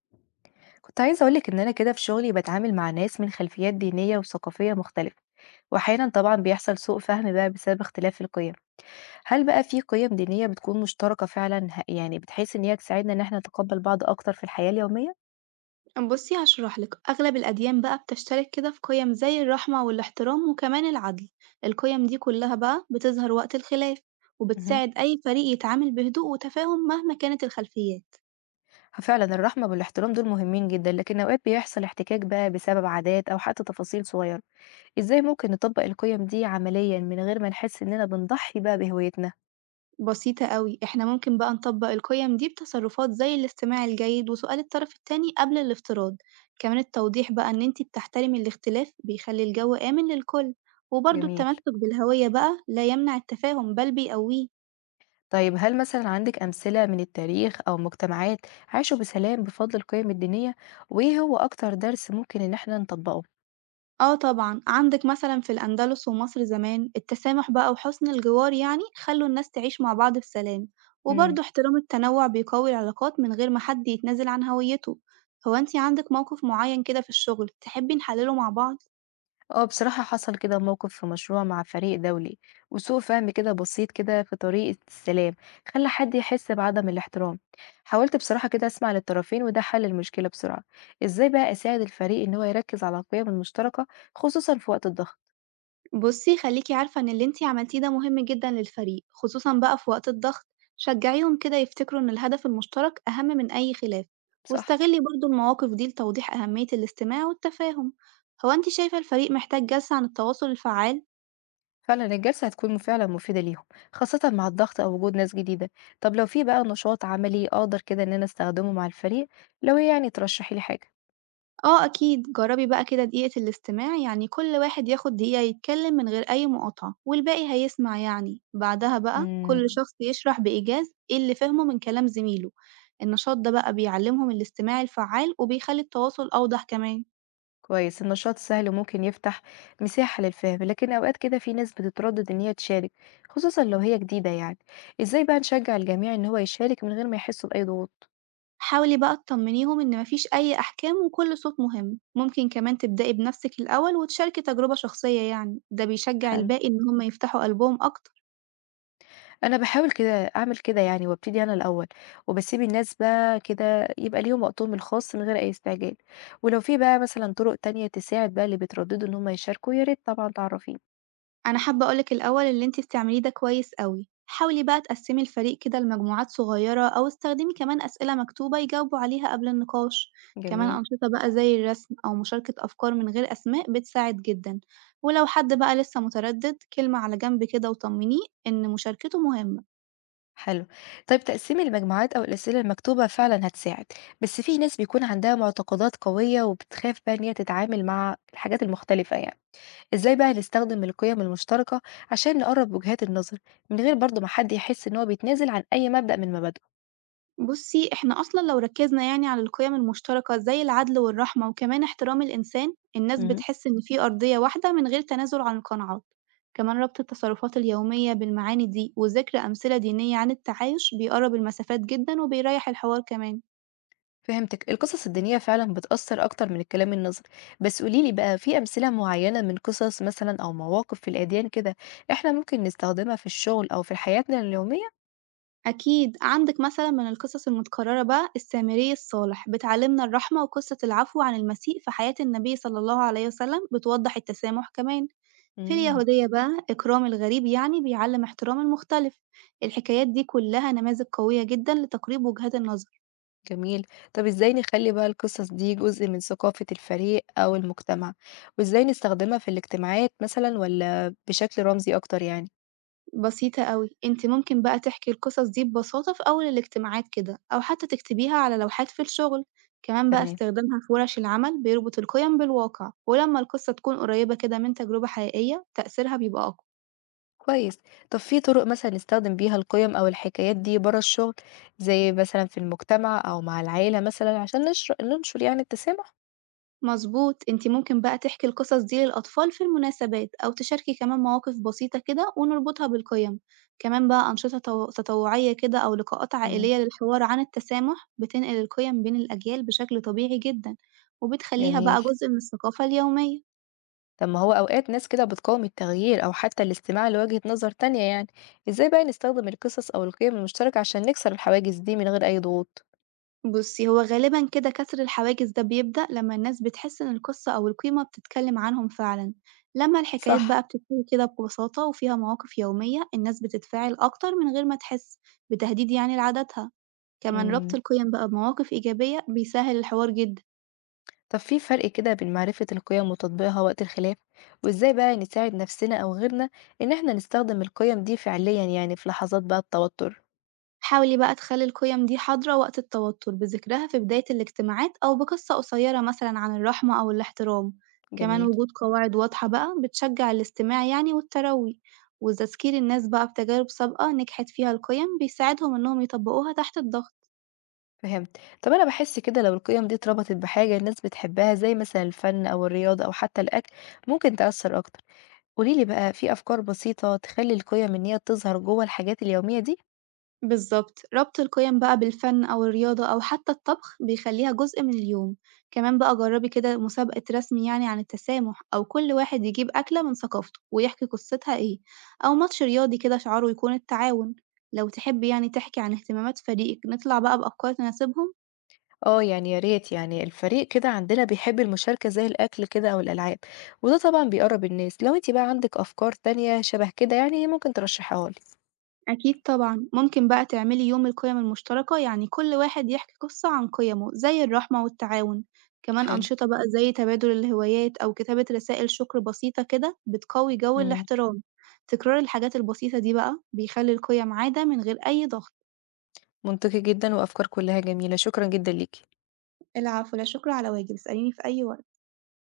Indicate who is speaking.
Speaker 1: كنت عايزة أقولك إن أنا كده في شغلي بتعامل مع ناس من خلفيات دينية وثقافية مختلفة، وأحيانا طبعا بيحصل سوء فهم بقى بسبب اختلاف القيم. هل بقى في قيم دينية بتكون مشتركة فعلا يعني بتحيث إن هي تساعدنا إن احنا نتقبل بعض أكتر في الحياة اليومية؟
Speaker 2: بصي هشرح لك أغلب الأديان بقى بتشترك كده في قيم زي الرحمة والاحترام وكمان العدل. القيم دي كلها بقى بتظهر وقت الخلاف،
Speaker 1: مهم.
Speaker 2: وبتساعد أي فريق يتعامل بهدوء وتفاهم مهما كانت الخلفيات.
Speaker 1: فعلا الرحمة والاحترام دول مهمين جدا، لكن أوقات بيحصل احتكاك بقى بسبب عادات أو حتى تفاصيل صغيرة. إزاي ممكن نطبق القيم دي عمليا من غير ما نحس إننا بنضحي بقى بهويتنا؟
Speaker 2: بسيطة قوي، احنا ممكن بقى نطبق القيم دي بتصرفات زي الاستماع الجيد وسؤال الطرف التاني قبل الافتراض. كمان التوضيح بقى إن انتي بتحترمي الاختلاف بيخلي الجو آمن للكل، وبرضه
Speaker 1: جميل.
Speaker 2: التمسك بالهوية بقى لا يمنع التفاهم بل بيقويه.
Speaker 1: طيب هل مثلا عندك أمثلة من التاريخ أو مجتمعات عاشوا بسلام بفضل القيم الدينية؟ وإيه هو أكتر درس ممكن إن إحنا نطبقه؟
Speaker 2: آه طبعًا، عندك مثلًا في الأندلس ومصر زمان التسامح بقى وحُسن الجوار يعني خلّوا الناس تعيش مع بعض بسلام،
Speaker 1: امم.
Speaker 2: وبرضه احترام التنوع بيقوي العلاقات من غير ما حد يتنازل عن هويته. هو أنتِ عندِك موقف معين كده في الشغل تحبي نحلله مع بعض؟
Speaker 1: اه، بصراحة حصل كده موقف في مشروع مع فريق دولي، وسوء فهم كده بسيط كده في طريقة السلام خلى حد يحس بعدم الاحترام. حاولت بصراحة كده أسمع للطرفين وده حل المشكلة بسرعة. إزاي بقى أساعد الفريق إن هو يركز على القيم المشتركة، خصوصا في وقت الضغط؟
Speaker 2: بُصّي، خلّيكِ عارفة إن اللي أنتِ عملتيه ده مهم جدًا للفريق، خصوصًا بقى في وقت الضغط. شجّعيهم كده يفتكروا إن الهدف المشترك أهم من أي خلاف،
Speaker 1: صح؟
Speaker 2: واستغلي برضه المواقف دي لتوضيح أهمية الاستماع والتفاهم. هو أنتِ شايفة الفريق محتاج جلسة عن التواصل الفعّال؟
Speaker 1: فعلا الجلسة هتكون فعلا مفيدة ليهم، خاصة مع الضغط أو وجود ناس جديدة. طب لو في بقى نشاط عملي أقدر كده إن أنا أستخدمه مع الفريق، لو هي يعني ترشحي لي حاجة.
Speaker 2: آه أكيد، جرّبي بقى كده دقيقة الاستماع، يعني كل واحد ياخد دقيقة يتكلم من غير أي مقاطعة والباقي هيسمع يعني، بعدها بقى كل
Speaker 1: مم.
Speaker 2: شخص يشرح بإيجاز إيه اللي فهمه من كلام زميله. النشاط ده بقى بيعلمهم الاستماع الفعّال وبيخلّي التواصل أوضح كمان.
Speaker 1: كويس، النشاط السهل ممكن يفتح مساحة للفهم، لكن أوقات كده في ناس بتتردد إن هي تشارك، خصوصا لو هي جديدة يعني. إزاي بقى نشجع الجميع إن هو يشارك من غير ما يحسوا بأي ضغوط؟
Speaker 2: حاولي بقى تطمنيهم إن ما فيش أي أحكام وكل صوت مهم، ممكن كمان تبدئي بنفسِك الأول وتشاركي تجربة شخصية يعني، ده بيشجع
Speaker 1: حلو.
Speaker 2: الباقي إن هُم يفتحوا قلبهم أكتر.
Speaker 1: أنا باحاول كده أعمل كده يعني وابتدي أنا الأول، وباسيب الناس بقى كده يبقى ليهم وقتهم الخاص من غير أي استعجال، ولو في بقى مثلًا طرق تانية تساعد بقى اللي بيترددوا إن هم يشاركوا يا ريت طبعًا تعرّفيني.
Speaker 2: أنا حابة أقول لِك الأول اللي أنتِ بتعمليه ده كويس أوي، حاولي بقى تقسّمي الفريق كده لمجموعات صغيرة أو استخدمي كمان أسئلة مكتوبة يجاوبوا عليها قبل النقاش، كمان
Speaker 1: جميل،
Speaker 2: أنشطة بقى زي الرسم أو مشاركة أفكار من غير أسماء بتساعد جدًا، ولو حد بقى لسه متردد كلمة على جنب كده وطمنيه إن مشاركته مهمة.
Speaker 1: حلو. طيب تقسيم المجموعات أو الأسئلة المكتوبة فعلًا هتساعد، بس في ناس بيكون عندها معتقدات قوية وبتخاف بقى إن هي تتعامل مع الحاجات المختلفة يعني. إزاي بقى نستخدم القيم المشتركة عشان نقرّب وجهات النظر، من غير برضه ما حد يحس إن هو بيتنازل عن أي مبدأ من مبادئه؟
Speaker 2: بُصّي، إحنا أصلًا لو ركّزنا يعني على القيم المشتركة زي العدل والرحمة وكمان احترام الإنسان، الناس
Speaker 1: اهم.
Speaker 2: بتحس إن في أرضية واحدة من غير تنازل عن القناعات. كمان ربط التصرفات اليومية بالمعاني دي وذكر أمثلة دينية عن التعايش بيقرّب المسافات جدًا وبيريّح الحوار كمان.
Speaker 1: فهمتِك، القصص الدينية فعلًا بتأثّر أكتر من الكلام النظري، بس قولي لي بقى في أمثلة معيّنة من قصص مثلًا أو مواقف في الأديان كده إحنا ممكن نستخدمها في الشغل أو في حياتنا اليومية؟
Speaker 2: أكيد، عندِك مثلًا من القصص المتكررة بقى السامري الصالح بتعلمنا الرحمة وقصة العفو عن المسيء في حياة النبي صلى الله عليه وسلم بتوضّح التسامح كمان. في
Speaker 1: إمم،
Speaker 2: اليهودية بقى إكرام الغريب يعني بيعلم احترام المختلف. الحكايات دي كلها نماذج قوية جدا لتقريب وجهات النظر.
Speaker 1: جميل. طَب إزاي نخلّي بقى القصص دي جزء من ثقافة الفريق أو المجتمع، وإزاي نستخدمها في الاجتماعات مثلًا والّا بشكل رمزي أكتر يعني؟
Speaker 2: بسيطة قوي، انت ممكن بقى تحكي القصص دي ببساطة في أول الاجتماعات كده أو حتى تكتبيها على لوحات في الشغل. كمان بقى
Speaker 1: تمام.
Speaker 2: استخدامها في ورش العمل بيربط القيم بالواقع، ولما القصة تكون قريبة كده من تجربة حقيقية تأثيرها بيبقى أقوى.
Speaker 1: كويس. طب في طرق مثلًا نستخدم بيها القيم أو الحكايات دي برّه الشغل، زي مثلًا في المجتمع أو مع العيلة مثلًا عشان ننشر يعني التسامح؟
Speaker 2: مضبوط، أنتِ ممكن بقى تحكي القصص دي للأطفال في المناسبات أو تشاركي كمان مواقف بسيطة كده ونربطها بالقيم، كمان بقى أنشطة تطوعية كده أو لقاءات
Speaker 1: إمم،
Speaker 2: عائلية للحوار عن التسامح بتنقل القيم بين الأجيال بشكل طبيعي جدًا، وبتخليها
Speaker 1: جميل.
Speaker 2: بقى جزء من الثقافة اليومية.
Speaker 1: طب ما هو أوقات ناس كده بتقاوم التغيير أو حتى الاستماع لوجهة نظر تانية يعني، إزاي بقى نستخدم القصص أو القيم المشتركة عشان نكسر الحواجز دي من غير أي ضغوط؟
Speaker 2: بُصّي، هو غالبًا كده كسر الحواجز ده بيبدأ لمّا الناس بتحس إن القصة أو القيمة بتتكلم عنهم فعلًا، لمّا الحكايات
Speaker 1: صح،
Speaker 2: بقى بتتحكي كده ببساطة وفيها مواقف يومية، الناس بتتفاعل أكتر من غير ما تحس بتهديد يعني لعاداتها، كمان ربط
Speaker 1: إمم.
Speaker 2: القيم بقى بمواقف إيجابية بيسهّل الحوار جدًا.
Speaker 1: طب في فرق كده بين معرفة القيم وتطبيقها وقت الخلاف، وإزاي بقى نساعد نفسنا أو غيرنا إن إحنا نستخدم القيم دي فعليًا يعني في لحظات بقى التوتر؟
Speaker 2: حاولي بقى تخلّي القيم دي حاضرة وقت التوتر بذكرها في بداية الاجتماعات أو بقصة قصيرة مثلًا عن الرحمة أو الاحترام، كمان
Speaker 1: جميل،
Speaker 2: وجود قواعد واضحة بقى بتشجّع الاستماع يعني والتروي، وتذكير الناس بقى بتجارب سابقة نجحت فيها القيم بيساعدهم إنهم يطبّقوها تحت الضغط.
Speaker 1: فهمت. طب أنا باحس كده لو القيم دي اتربطت بحاجة الناس بتحبها زي مثلًا الفن أو الرياضة أو حتى الأكل، ممكن تأثّر أكتر. قولي لي بقى في أفكار بسيطة تخلّي القيم إن هي تظهر جوّه الحاجات اليومية دي؟
Speaker 2: بالضبط، ربط القيم بقى بالفن أو الرياضة أو حتى الطبخ بيخلّيها جزء من اليوم، كمان بقى جرّبي كده مسابقة رسم يعني عن التسامح أو كل واحد يجيب أكلة من ثقافته ويحكي قصتها إيه، أو ماتش رياضي كده شعاره يكون التعاون. لو تحبي يعني تحكي عن اهتمامات فريقِك نطلع بقى بأفكار تناسبهم.
Speaker 1: آه، يعني يا ريت يعني الفريق كده عندنا بيحب المشاركة زي الأكل كده أو الألعاب، وده طبعًا بيقرّب الناس. لو أنتِ بقى عندِك أفكار تانية شبه كده يعني ممكن ترشّحيها لي.
Speaker 2: أكيد طبعًا، ممكن بقى تعملي يوم القيم المشتركة، يعني كل واحد يحكي قصة عن قيمه زي الرحمة والتعاون، كمان
Speaker 1: حلو،
Speaker 2: أنشطة بقى زي تبادل الهوايات أو كتابة رسائل شكر بسيطة كده بتقوي جو
Speaker 1: إمم،
Speaker 2: الاحترام. تكرار الحاجات البسيطة دي بقى بيخلي القيم عادة من غير أي ضغط.
Speaker 1: منطقي جدًا وأفكار كلّها جميلة، شكرًا جدًا ليكِ.
Speaker 2: العفو، لا شكر على واجب، اسأليني في أي وقت.